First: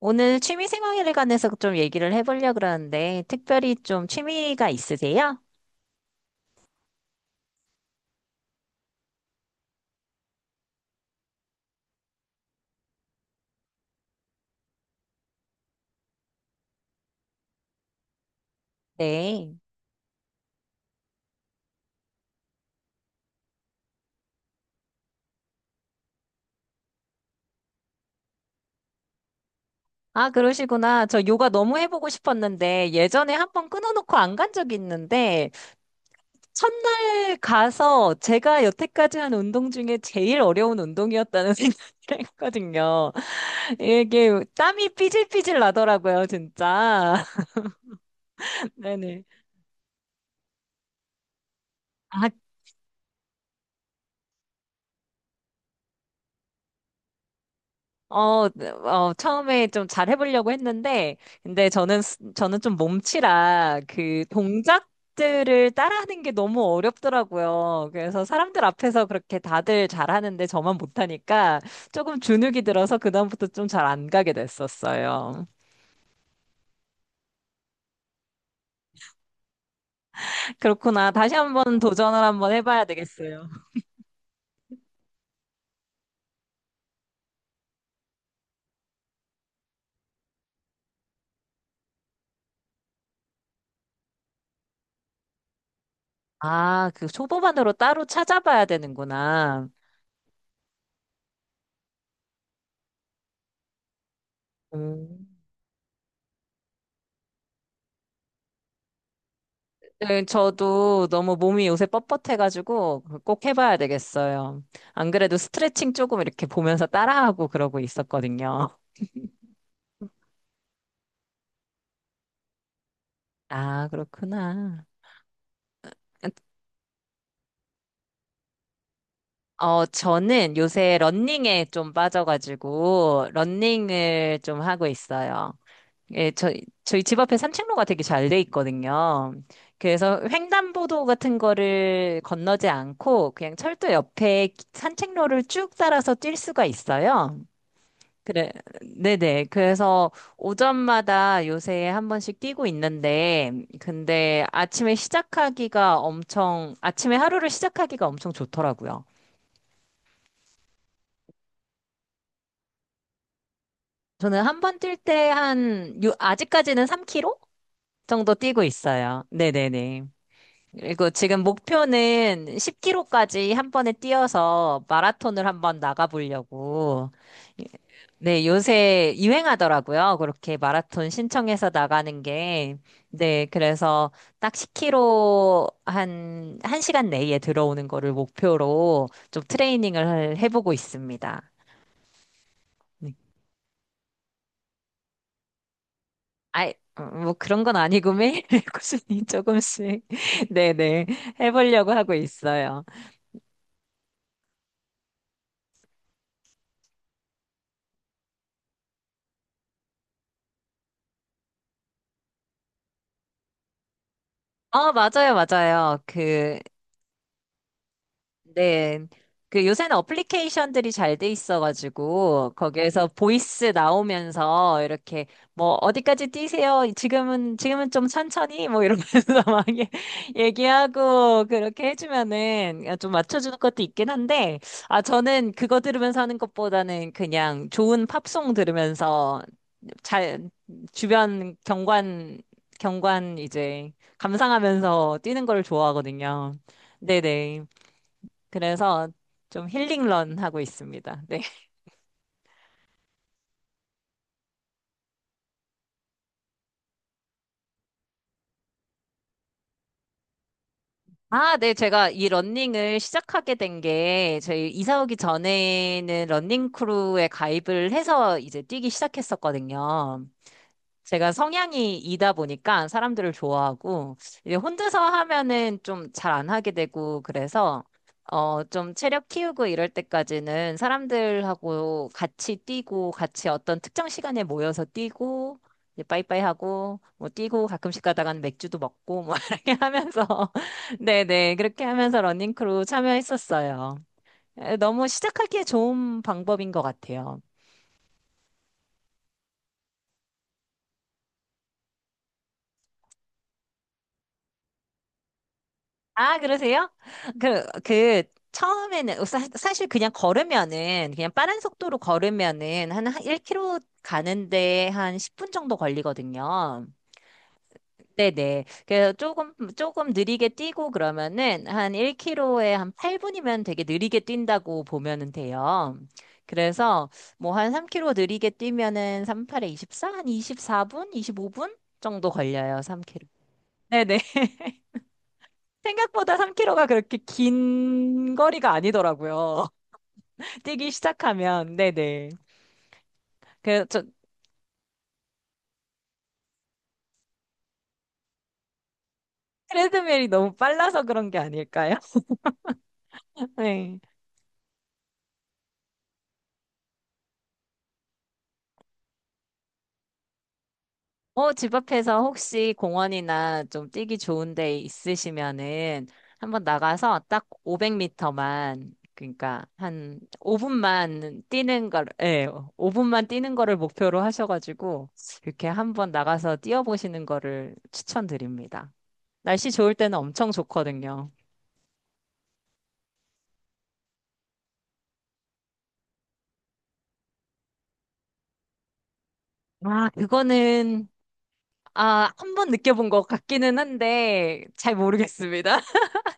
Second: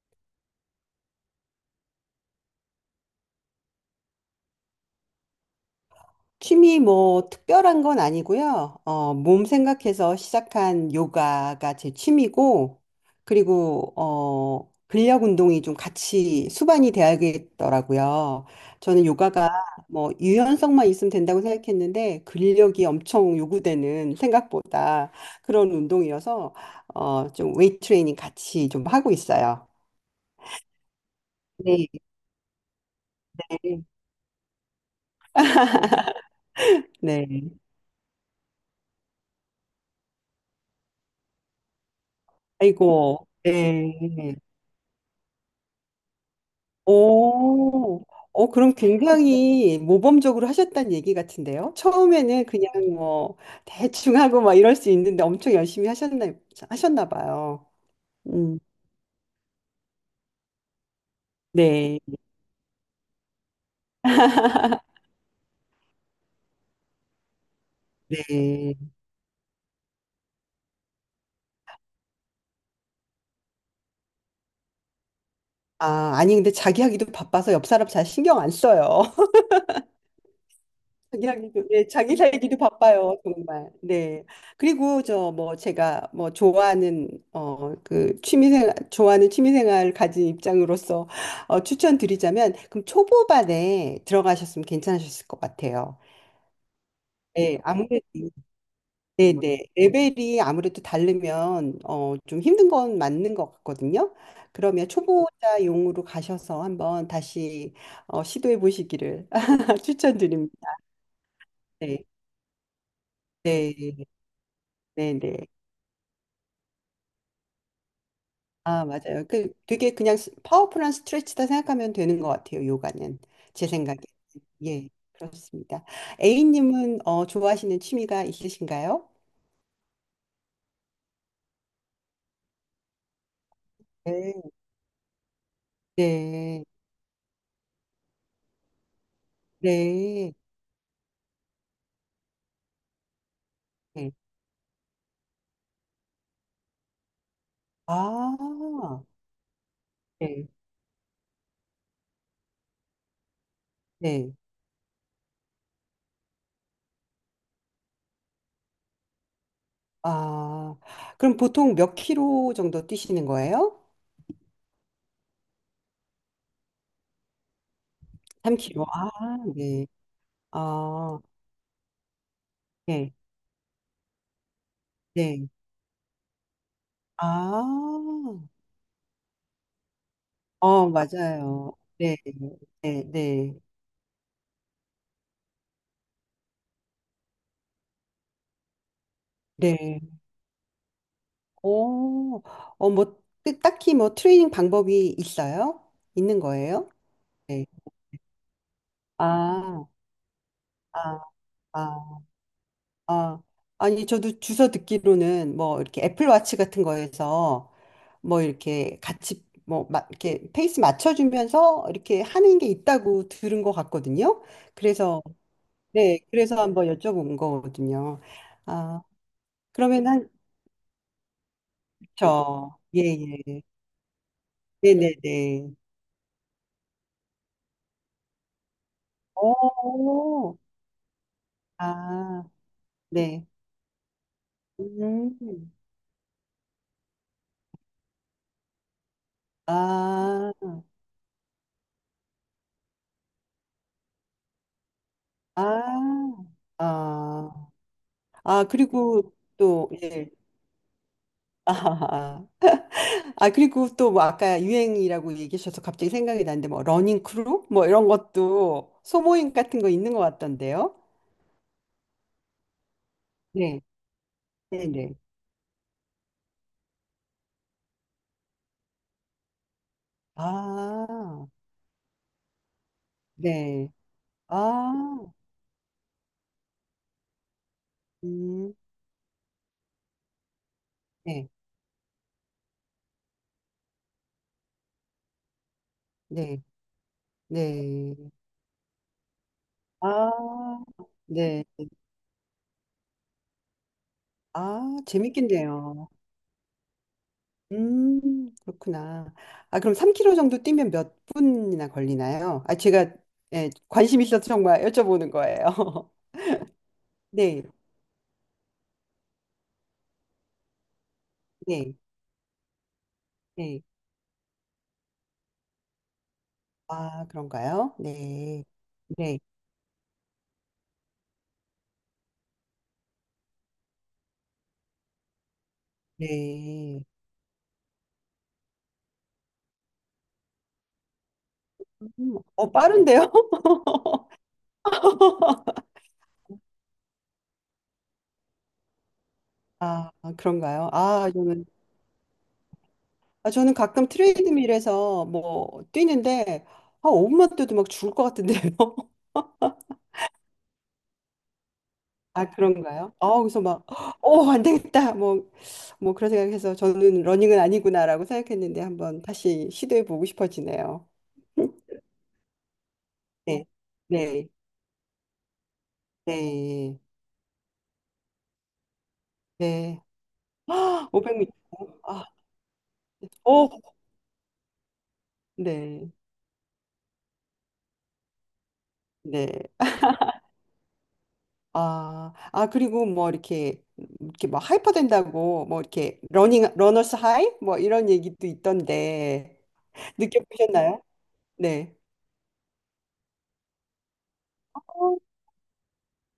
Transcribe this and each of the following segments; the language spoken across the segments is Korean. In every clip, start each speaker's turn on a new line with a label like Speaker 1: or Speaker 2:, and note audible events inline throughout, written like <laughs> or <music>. Speaker 1: 오늘 취미 생활에 관해서 좀 얘기를 해보려고 그러는데, 특별히 좀 취미가 있으세요?
Speaker 2: 취미 뭐 특별한 건 아니고요. 몸 생각해서 시작한 요가가 제 취미고, 그리고 근력 운동이 좀 같이 수반이 돼야겠더라고요. 저는 요가가
Speaker 1: 네.
Speaker 2: 뭐 유연성만 있으면 된다고 생각했는데 근력이 엄청 요구되는 생각보다 그런 운동이어서 좀 웨이트 트레이닝 같이 좀 하고 있어요.
Speaker 1: 아, 그러시구나. 저 요가 너무
Speaker 2: 네.
Speaker 1: 해보고 싶었는데, 예전에 한번 끊어놓고 안 간 적이 있는데, 첫날
Speaker 2: 네.
Speaker 1: 가서 제가 여태까지 한 운동 중에 제일 어려운 운동이었다는 <laughs> 생각을 했거든요.
Speaker 2: 아이고. 네.
Speaker 1: 이게 땀이 삐질삐질 나더라고요, 진짜.
Speaker 2: 오,
Speaker 1: <laughs>
Speaker 2: 그럼
Speaker 1: 네네.
Speaker 2: 굉장히 모범적으로 하셨다는 얘기 같은데요?
Speaker 1: 아,
Speaker 2: 처음에는 그냥 뭐 대충 하고 막 이럴 수 있는데 엄청 열심히 하셨나 봐요. 음,
Speaker 1: 네, 처음에 좀 잘 해보려고 했는데, 근데
Speaker 2: 네,
Speaker 1: 저는 좀 몸치라 그 동작들을 따라하는 게 너무 어렵더라고요. 그래서 사람들
Speaker 2: 네.
Speaker 1: 앞에서 그렇게 다들 잘하는데 저만 못하니까 조금 주눅이 들어서 그다음부터 좀 잘 안 가게 됐었어요.
Speaker 2: 아, 아니, 근데 자기 하기도 바빠서 옆 사람 잘 신경 안 써요.
Speaker 1: 그렇구나.
Speaker 2: 자기
Speaker 1: 다시
Speaker 2: 하기도,
Speaker 1: 한번
Speaker 2: 네, 자기
Speaker 1: 도전을 한번
Speaker 2: 살기도
Speaker 1: 해봐야
Speaker 2: 바빠요,
Speaker 1: 되겠어요.
Speaker 2: 정말. 네. 그리고 저 뭐 제가 뭐 좋아하는 그 취미생활 좋아하는 취미생활 가진 입장으로서 추천드리자면 그럼 초보반에 들어가셨으면 괜찮으셨을 것 같아요.
Speaker 1: 아, 그
Speaker 2: 네,
Speaker 1: 초보반으로
Speaker 2: 아무래도
Speaker 1: 따로 찾아봐야
Speaker 2: 네네
Speaker 1: 되는구나.
Speaker 2: 레벨이 아무래도 다르면 좀 힘든 건 맞는 것 같거든요. 그러면
Speaker 1: 음.
Speaker 2: 초보자용으로 가셔서 한번 다시 시도해 보시기를 <laughs>
Speaker 1: 네,
Speaker 2: 추천드립니다.
Speaker 1: 저도 너무 몸이 요새
Speaker 2: 네,
Speaker 1: 뻣뻣해가지고 꼭
Speaker 2: 네,
Speaker 1: 해봐야 되겠어요. 안
Speaker 2: 네,
Speaker 1: 그래도
Speaker 2: 네.
Speaker 1: 스트레칭 조금 이렇게 보면서 따라하고 그러고 있었거든요.
Speaker 2: 아, 맞아요. 그 되게 그냥 파워풀한 스트레치다 생각하면 되는 것 같아요. 요가는 제
Speaker 1: 아,
Speaker 2: 생각에.
Speaker 1: 그렇구나.
Speaker 2: 예, 그렇습니다. A님은 좋아하시는 취미가 있으신가요?
Speaker 1: 저는 요새 러닝에 좀 빠져가지고
Speaker 2: 네,
Speaker 1: 러닝을 좀 하고 있어요. 예, 저희,
Speaker 2: 네,
Speaker 1: 저희 집 앞에 산책로가 되게 잘 돼 있거든요. 그래서
Speaker 2: 네.
Speaker 1: 횡단보도 같은 거를 건너지 않고 그냥 철도
Speaker 2: 네.
Speaker 1: 옆에 산책로를 쭉 따라서 뛸 수가 있어요. 그래,
Speaker 2: 아,
Speaker 1: 네네. 그래서
Speaker 2: 네,
Speaker 1: 오전마다 요새 한 번씩 뛰고 있는데,
Speaker 2: 네.
Speaker 1: 근데 아침에 시작하기가 엄청, 아침에 하루를 시작하기가 엄청 좋더라고요.
Speaker 2: 아, 그럼 보통 몇 킬로 정도 뛰시는 거예요?
Speaker 1: 저는 한 번 뛸 때 한, 아직까지는 3km 정도 뛰고
Speaker 2: 3킬로. 아,
Speaker 1: 있어요.
Speaker 2: 네.
Speaker 1: 네네네. 그리고
Speaker 2: 아,
Speaker 1: 지금 목표는
Speaker 2: 네,
Speaker 1: 10km까지 한 번에 뛰어서 마라톤을
Speaker 2: 네.
Speaker 1: 한번 나가보려고.
Speaker 2: 아,
Speaker 1: 네, 요새 유행하더라고요. 그렇게 마라톤 신청해서
Speaker 2: 맞아요. 네,
Speaker 1: 나가는 게.
Speaker 2: 네,
Speaker 1: 네,
Speaker 2: 네.
Speaker 1: 그래서 딱 10km 한, 1시간 내에 들어오는 거를 목표로 좀
Speaker 2: 네.
Speaker 1: 트레이닝을 해보고 있습니다.
Speaker 2: 오,
Speaker 1: 네.
Speaker 2: 뭐, 딱히 뭐 트레이닝 방법이 있어요? 있는
Speaker 1: 아이,
Speaker 2: 거예요?
Speaker 1: 뭐 그런
Speaker 2: 네.
Speaker 1: 건 아니고 매일 <laughs> 꾸준히
Speaker 2: 아,
Speaker 1: 조금씩, <laughs> 네네,
Speaker 2: 아,
Speaker 1: 해보려고
Speaker 2: 아,
Speaker 1: 하고 있어요.
Speaker 2: 아. 아니, 저도 주워 듣기로는 뭐 이렇게 애플워치 같은 거에서 뭐 이렇게 같이 뭐 막 이렇게 페이스 맞춰주면서 이렇게 하는 게 있다고 들은 것 같거든요. 그래서,
Speaker 1: 맞아요, 맞아요.
Speaker 2: 네, 그래서 한번 여쭤본 거거든요.
Speaker 1: 네.
Speaker 2: 아,
Speaker 1: 그 요새는
Speaker 2: 그러면 한,
Speaker 1: 어플리케이션들이 잘 돼 있어가지고
Speaker 2: 저, 예,
Speaker 1: 거기에서
Speaker 2: 예.
Speaker 1: 보이스 나오면서 이렇게
Speaker 2: 네네네.
Speaker 1: 뭐 어디까지 뛰세요? 지금은 좀 천천히 뭐 이러면서 <laughs> 막 얘-
Speaker 2: 오,
Speaker 1: 얘기하고 그렇게
Speaker 2: 아,
Speaker 1: 해주면은 좀
Speaker 2: 네.
Speaker 1: 맞춰주는 것도 있긴 한데 아, 저는
Speaker 2: 음.
Speaker 1: 그거 들으면서 하는 것보다는 그냥 좋은 팝송 들으면서 잘
Speaker 2: 아,
Speaker 1: 주변 경관 이제 감상하면서 뛰는 걸
Speaker 2: 아,
Speaker 1: 좋아하거든요. 네네.
Speaker 2: 아, 아,
Speaker 1: 그래서
Speaker 2: 그리고
Speaker 1: 좀
Speaker 2: 또, 예.
Speaker 1: 힐링런 하고 있습니다. 네.
Speaker 2: 아, 아, 아, 그리고 또 뭐 아까 유행이라고 얘기하셔서 갑자기 생각이 나는데 뭐 러닝 크루 뭐 이런 것도 소모임 같은 거 있는 것 같던데요.
Speaker 1: 아, 네. 제가 이 러닝을 시작하게 된
Speaker 2: 네,
Speaker 1: 게 저희
Speaker 2: 네,
Speaker 1: 이사
Speaker 2: 네.
Speaker 1: 오기 전에는 러닝 크루에 가입을 해서 이제 뛰기 시작했었거든요. 제가
Speaker 2: 아,
Speaker 1: 성향이 이다 보니까 사람들을
Speaker 2: 네.
Speaker 1: 좋아하고, 이제
Speaker 2: 아,
Speaker 1: 혼자서 하면은 좀 잘 안 하게 되고, 그래서,
Speaker 2: 음,
Speaker 1: 좀 체력 키우고 이럴 때까지는
Speaker 2: 네,
Speaker 1: 사람들하고 같이 뛰고, 같이 어떤 특정 시간에 모여서 뛰고, 이제 빠이빠이
Speaker 2: 네,
Speaker 1: 하고, 뭐 뛰고 가끔씩
Speaker 2: 네.
Speaker 1: 가다가는 맥주도 먹고, 뭐 <laughs> 이렇게
Speaker 2: 아,
Speaker 1: 하면서, <laughs> 네네,
Speaker 2: 네.
Speaker 1: 그렇게 하면서 러닝크루 참여했었어요. 에,
Speaker 2: 아,
Speaker 1: 너무 시작하기에
Speaker 2: 재밌겠네요.
Speaker 1: 좋은 방법인 것 같아요.
Speaker 2: 그렇구나. 아, 그럼 3 k 로 정도 뛰면 몇 분이나 걸리나요? 아, 제가 예, 관심 있어서 정말 여쭤보는 거예요. <laughs>
Speaker 1: 아, 그러세요?
Speaker 2: 네,
Speaker 1: 그, 그, 처음에는, 사실 그냥 걸으면은, 그냥 빠른
Speaker 2: 네,
Speaker 1: 속도로 걸으면은, 한 1km
Speaker 2: 네.
Speaker 1: 가는데 한 10분 정도 걸리거든요.
Speaker 2: 아, 그런가요?
Speaker 1: 네네.
Speaker 2: 네,
Speaker 1: 그래서
Speaker 2: 네,
Speaker 1: 조금 느리게 뛰고 그러면은, 한 1km에 한 8분이면 되게 느리게 뛴다고 보면은 돼요.
Speaker 2: 네.
Speaker 1: 그래서, 뭐 한 3km 느리게 뛰면은, 38에 24? 한 24분? 25분? 정도 걸려요, 3km.
Speaker 2: 빠른데요?
Speaker 1: 네네.
Speaker 2: <laughs>
Speaker 1: 생각보다 3km가 그렇게 긴 거리가 아니더라고요.
Speaker 2: 아,
Speaker 1: <laughs>
Speaker 2: 그런가요?
Speaker 1: 뛰기 시작하면, 네네.
Speaker 2: 아, 저는
Speaker 1: 그래서
Speaker 2: 가끔 트레이드밀에서 뭐 뛰는데, 아, 5분만 뛰어도 막 죽을 것 같은데요.
Speaker 1: 트레드밀이 너무 빨라서 그런 게 아닐까요?
Speaker 2: 아, 그런가요? 아,
Speaker 1: <laughs>
Speaker 2: 그래서 막,
Speaker 1: 네.
Speaker 2: 안 되겠다. 뭐 그런 생각해서 저는 러닝은 아니구나라고 생각했는데 한번 다시 시도해 보고 싶어지네요. 음,
Speaker 1: 집 앞에서 혹시 공원이나
Speaker 2: 네,
Speaker 1: 좀 뛰기
Speaker 2: 네,
Speaker 1: 좋은 데 있으시면은 한번
Speaker 2: 네,
Speaker 1: 나가서 딱 500m만, 그러니까
Speaker 2: 네.
Speaker 1: 한
Speaker 2: <gasps> 아,
Speaker 1: 5분만
Speaker 2: 500m.
Speaker 1: 뛰는 걸,
Speaker 2: 아,
Speaker 1: 예, 5분만 뛰는
Speaker 2: 오,
Speaker 1: 거를 목표로 하셔가지고 이렇게
Speaker 2: 네,
Speaker 1: 한번 나가서 뛰어보시는 거를 추천드립니다.
Speaker 2: 네.
Speaker 1: 날씨 좋을 때는 엄청 좋거든요.
Speaker 2: 아, 아, 그리고 뭐 이렇게 막 하이퍼 된다고 뭐 이렇게 러너스 하이? 뭐 이런 얘기도 있던데
Speaker 1: 아,
Speaker 2: 느껴보셨나요?
Speaker 1: 그거는,
Speaker 2: 네.
Speaker 1: 아, 한 번 느껴본 것 같기는 한데, 잘
Speaker 2: 어,
Speaker 1: 모르겠습니다.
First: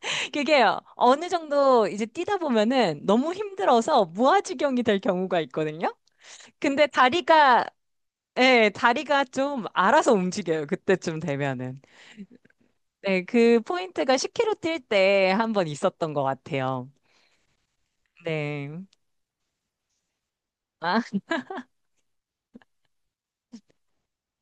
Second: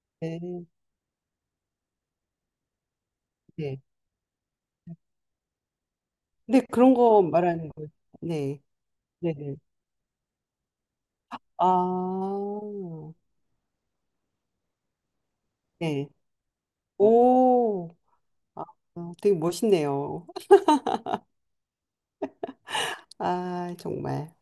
Speaker 1: <laughs>
Speaker 2: 네,
Speaker 1: 그게요, 어느 정도 이제 뛰다 보면은 너무
Speaker 2: 네.
Speaker 1: 힘들어서 무아지경이 될 경우가 있거든요?
Speaker 2: 네,
Speaker 1: 근데
Speaker 2: 그런 거
Speaker 1: 다리가,
Speaker 2: 말하는 거. 네.
Speaker 1: 예, 다리가
Speaker 2: 네네.
Speaker 1: 좀 알아서 움직여요. 그때쯤
Speaker 2: 아,
Speaker 1: 되면은. 네, 그 포인트가 10km 뛸 때 한 번
Speaker 2: 네.
Speaker 1: 있었던 것 같아요.
Speaker 2: 오, 아,
Speaker 1: 네.
Speaker 2: 아, 되게 멋있네요. <laughs>
Speaker 1: 아,
Speaker 2: 아, 정말.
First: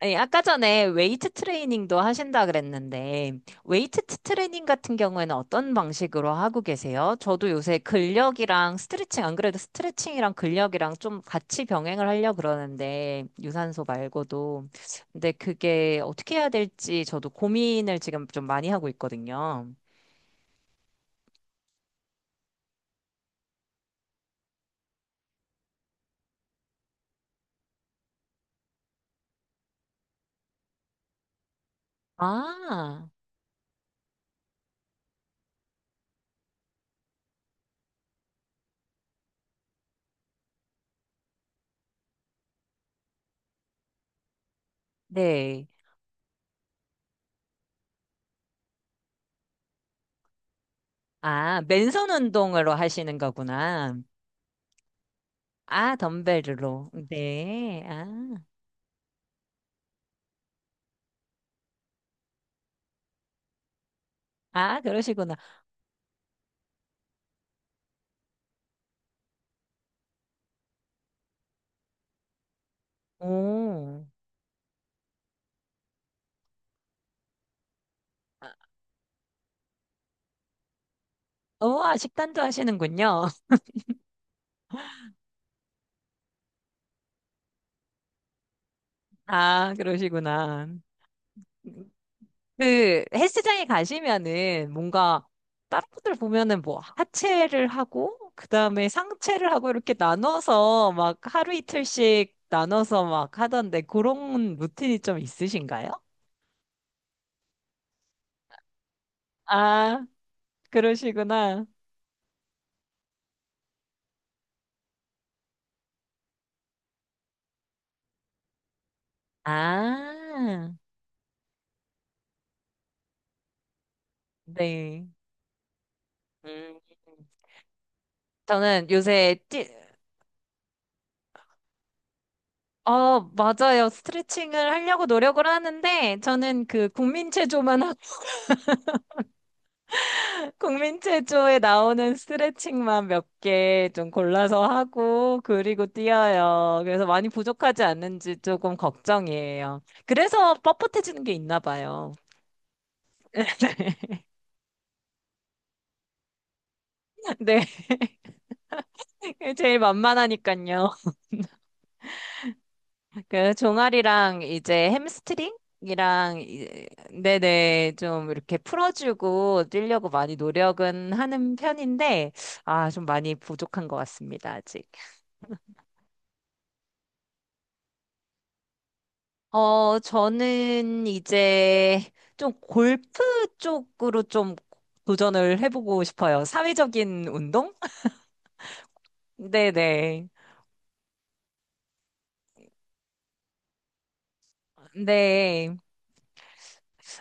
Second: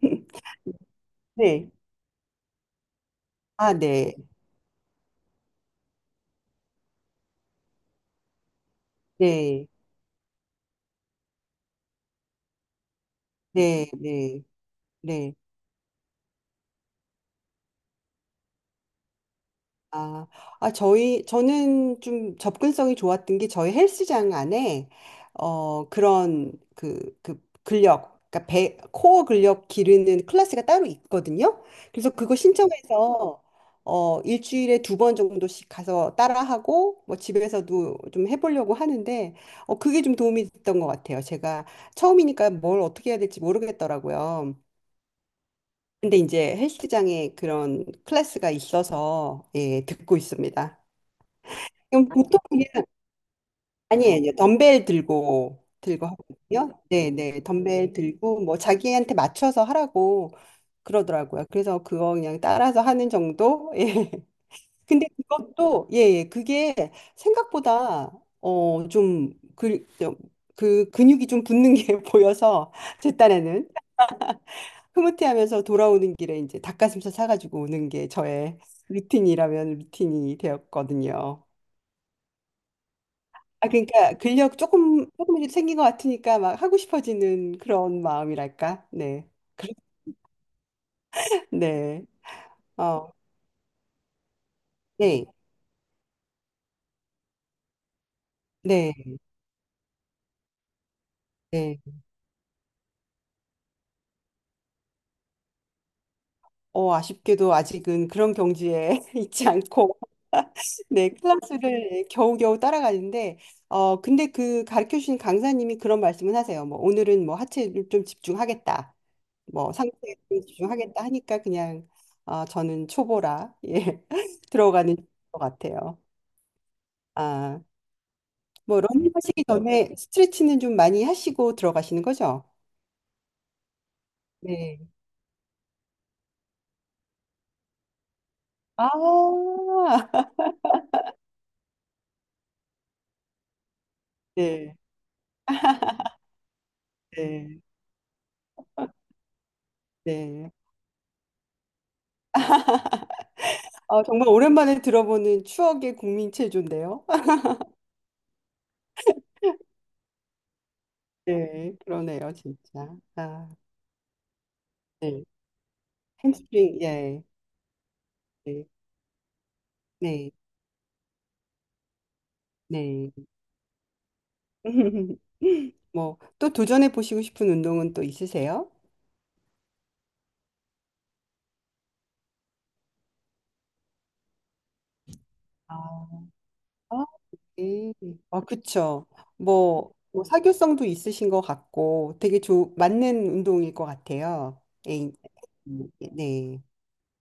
Speaker 1: 아니, 아까 전에 웨이트
Speaker 2: 네.
Speaker 1: 트레이닝도 하신다 그랬는데,
Speaker 2: 아,
Speaker 1: 웨이트
Speaker 2: 네.
Speaker 1: 트레이닝 같은 경우에는 어떤 방식으로 하고 계세요? 저도 요새 근력이랑 스트레칭, 안 그래도
Speaker 2: 네.
Speaker 1: 스트레칭이랑 근력이랑 좀 같이 병행을 하려고 그러는데, 유산소
Speaker 2: 네. 네.
Speaker 1: 말고도. 근데
Speaker 2: 네.
Speaker 1: 그게 어떻게 해야 될지 저도 고민을 지금 좀 많이 하고 있거든요.
Speaker 2: 아, 아, 저는 좀 접근성이 좋았던 게 저희 헬스장 안에, 그 근력, 그러니까 배, 코어 근력 기르는 클래스가 따로 있거든요. 그래서 그거
Speaker 1: 아,
Speaker 2: 신청해서, 일주일에 두 번 정도씩 가서 따라하고, 뭐 집에서도 좀 해보려고 하는데, 그게 좀 도움이 됐던 것 같아요. 제가 처음이니까 뭘 어떻게 해야 될지 모르겠더라고요.
Speaker 1: 네.
Speaker 2: 근데 이제 헬스장에 그런 클래스가 있어서, 예, 듣고 있습니다.
Speaker 1: 아,
Speaker 2: 그럼
Speaker 1: 맨손
Speaker 2: 보통 이게
Speaker 1: 운동으로 하시는 거구나.
Speaker 2: 아니에요. 덤벨
Speaker 1: 아,
Speaker 2: 들고 하거든요.
Speaker 1: 덤벨로.
Speaker 2: 네, 네.
Speaker 1: 네.
Speaker 2: 덤벨
Speaker 1: 아,
Speaker 2: 들고 뭐 자기한테 맞춰서 하라고 그러더라고요. 그래서 그거 그냥 따라서 하는 정도. <laughs> 예.
Speaker 1: 아,
Speaker 2: 근데
Speaker 1: 그러시구나.
Speaker 2: 그것도 예, 예. 그게 생각보다 좀그그 근육이 좀 붙는 게 <laughs> 보여서 제 딴에는
Speaker 1: 오.
Speaker 2: 흐뭇해하면서 돌아오는 길에 이제 닭가슴살 사가지고 오는 게 저의 루틴이라면 루틴이 되었거든요.
Speaker 1: 우와, 식단도 하시는군요. <laughs>
Speaker 2: 아, 그러니까 근력 조금씩 생긴 것 같으니까 막 하고 싶어지는 그런 마음이랄까? 네. 그
Speaker 1: 아,
Speaker 2: 렇
Speaker 1: 그러시구나.
Speaker 2: 네.
Speaker 1: 그
Speaker 2: 어.
Speaker 1: 헬스장에 가시면은 뭔가
Speaker 2: 네.
Speaker 1: 다른 분들 보면은 뭐 하체를 하고 그다음에
Speaker 2: 네.
Speaker 1: 상체를 하고 이렇게 나눠서 막 하루
Speaker 2: 네.
Speaker 1: 이틀씩 나눠서 막 하던데 그런 루틴이 좀 있으신가요?
Speaker 2: 아쉽게도 아직은 그런 경지에 <laughs> 있지 않고,
Speaker 1: 아,
Speaker 2: <laughs> 네,
Speaker 1: 그러시구나.
Speaker 2: 클래스를 겨우겨우 따라가는데, 근데 그 가르쳐 주신 강사님이 그런 말씀을 하세요. 뭐, 오늘은 뭐 하체를 좀 집중하겠다. 뭐 상체에 좀
Speaker 1: 아,
Speaker 2: 집중하겠다 하니까 그냥, 저는 초보라, <laughs> 예, 들어가는
Speaker 1: 네.
Speaker 2: 것 같아요.
Speaker 1: 음,
Speaker 2: 아. 뭐
Speaker 1: 저는
Speaker 2: 러닝
Speaker 1: 요새
Speaker 2: 하시기 전에 스트레치는 좀 많이 하시고 들어가시는 거죠?
Speaker 1: 맞아요. 스트레칭을
Speaker 2: 네.
Speaker 1: 하려고 노력을 하는데, 저는 그 국민체조만,
Speaker 2: 아, <laughs>
Speaker 1: <laughs> 국민체조에 나오는 스트레칭만 몇 개 좀 골라서
Speaker 2: 네,
Speaker 1: 하고, 그리고 뛰어요. 그래서 많이
Speaker 2: 네,
Speaker 1: 부족하지 않는지 조금 걱정이에요.
Speaker 2: 네.
Speaker 1: 그래서 뻣뻣해지는 게 있나 봐요.
Speaker 2: 아,
Speaker 1: <laughs>
Speaker 2: 정말 오랜만에 들어보는 추억의 국민 체조인데요. <laughs>
Speaker 1: 네, 제일 만만하니까요.
Speaker 2: 네, 그러네요, 진짜. 아,
Speaker 1: 그 종아리랑 이제
Speaker 2: 네.
Speaker 1: 햄스트링이랑
Speaker 2: 햄스트링, 예,
Speaker 1: 네네 좀 이렇게
Speaker 2: 네,
Speaker 1: 풀어주고 뛰려고
Speaker 2: 네,
Speaker 1: 많이 노력은 하는 편인데 아, 좀
Speaker 2: 네.
Speaker 1: 많이 부족한 것 같습니다 아직.
Speaker 2: <laughs> 뭐, 또 도전해 보시고 싶은 운동은 또 있으세요?
Speaker 1: 저는 이제 좀 골프 쪽으로 좀 도전을
Speaker 2: 아,
Speaker 1: 해보고 싶어요.
Speaker 2: 아,
Speaker 1: 사회적인 운동?
Speaker 2: 음, 아, 그쵸. 뭐
Speaker 1: 네네.
Speaker 2: 사교성도 있으신 것 같고 되게 좋 맞는 운동일 것 같아요. 네,
Speaker 1: 네.
Speaker 2: 네,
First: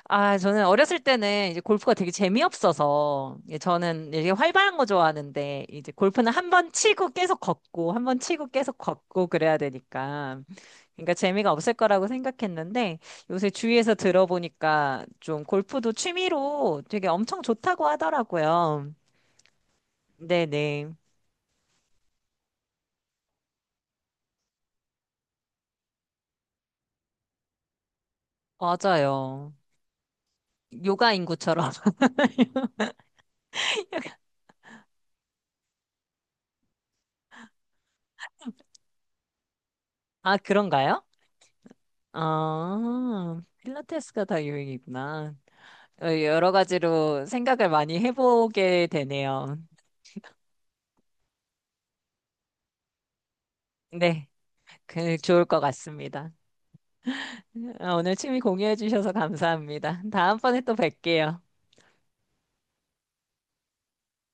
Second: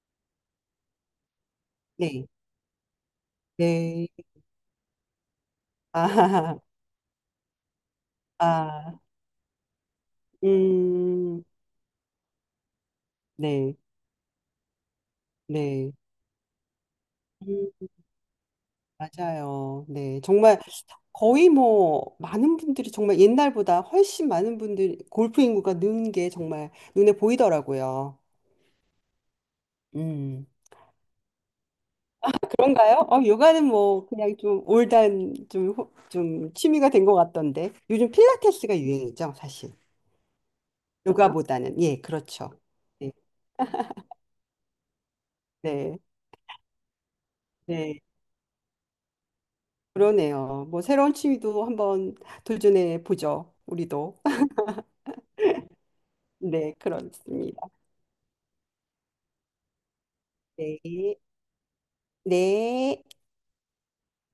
Speaker 1: 아, 저는 어렸을 때는 이제 골프가 되게
Speaker 2: 네,
Speaker 1: 재미없어서, 예,
Speaker 2: 네.
Speaker 1: 저는 이렇게 활발한 거 좋아하는데, 이제
Speaker 2: <laughs>
Speaker 1: 골프는 한
Speaker 2: 아,
Speaker 1: 번 치고 계속 걷고, 한 번 치고 계속
Speaker 2: 아,
Speaker 1: 걷고 그래야 되니까, 그러니까
Speaker 2: 음,
Speaker 1: 재미가 없을 거라고 생각했는데, 요새
Speaker 2: 네,
Speaker 1: 주위에서 들어보니까 좀
Speaker 2: 네.
Speaker 1: 골프도 취미로 되게 엄청
Speaker 2: 음,
Speaker 1: 좋다고 하더라고요.
Speaker 2: 맞아요. 네, 정말
Speaker 1: 네네.
Speaker 2: 거의 뭐 많은 분들이 정말 옛날보다 훨씬 많은 분들이 골프 인구가 는 게 정말 눈에 보이더라고요.
Speaker 1: 맞아요.
Speaker 2: 음.
Speaker 1: 요가 인구처럼. <laughs>
Speaker 2: 그런가요? 요가는 뭐 그냥 좀 올드한 좀, 좀 취미가 된 것 같던데 요즘 필라테스가 유행이죠, 사실.
Speaker 1: 아, 그런가요?
Speaker 2: 요가보다는, 예, 그렇죠. 네,
Speaker 1: 아, 필라테스가 다 유행이구나.
Speaker 2: 네,
Speaker 1: 여러 가지로 생각을 많이
Speaker 2: 네.
Speaker 1: 해보게 되네요.
Speaker 2: 그러네요. 뭐 새로운 취미도 한번 도전해 보죠, 우리도.
Speaker 1: 네,
Speaker 2: <laughs>
Speaker 1: 그 좋을 것 같습니다.
Speaker 2: 네, 그렇습니다.
Speaker 1: 오늘 취미 공유해 주셔서 감사합니다. 다음번에 또
Speaker 2: 네.
Speaker 1: 뵐게요.
Speaker 2: 네.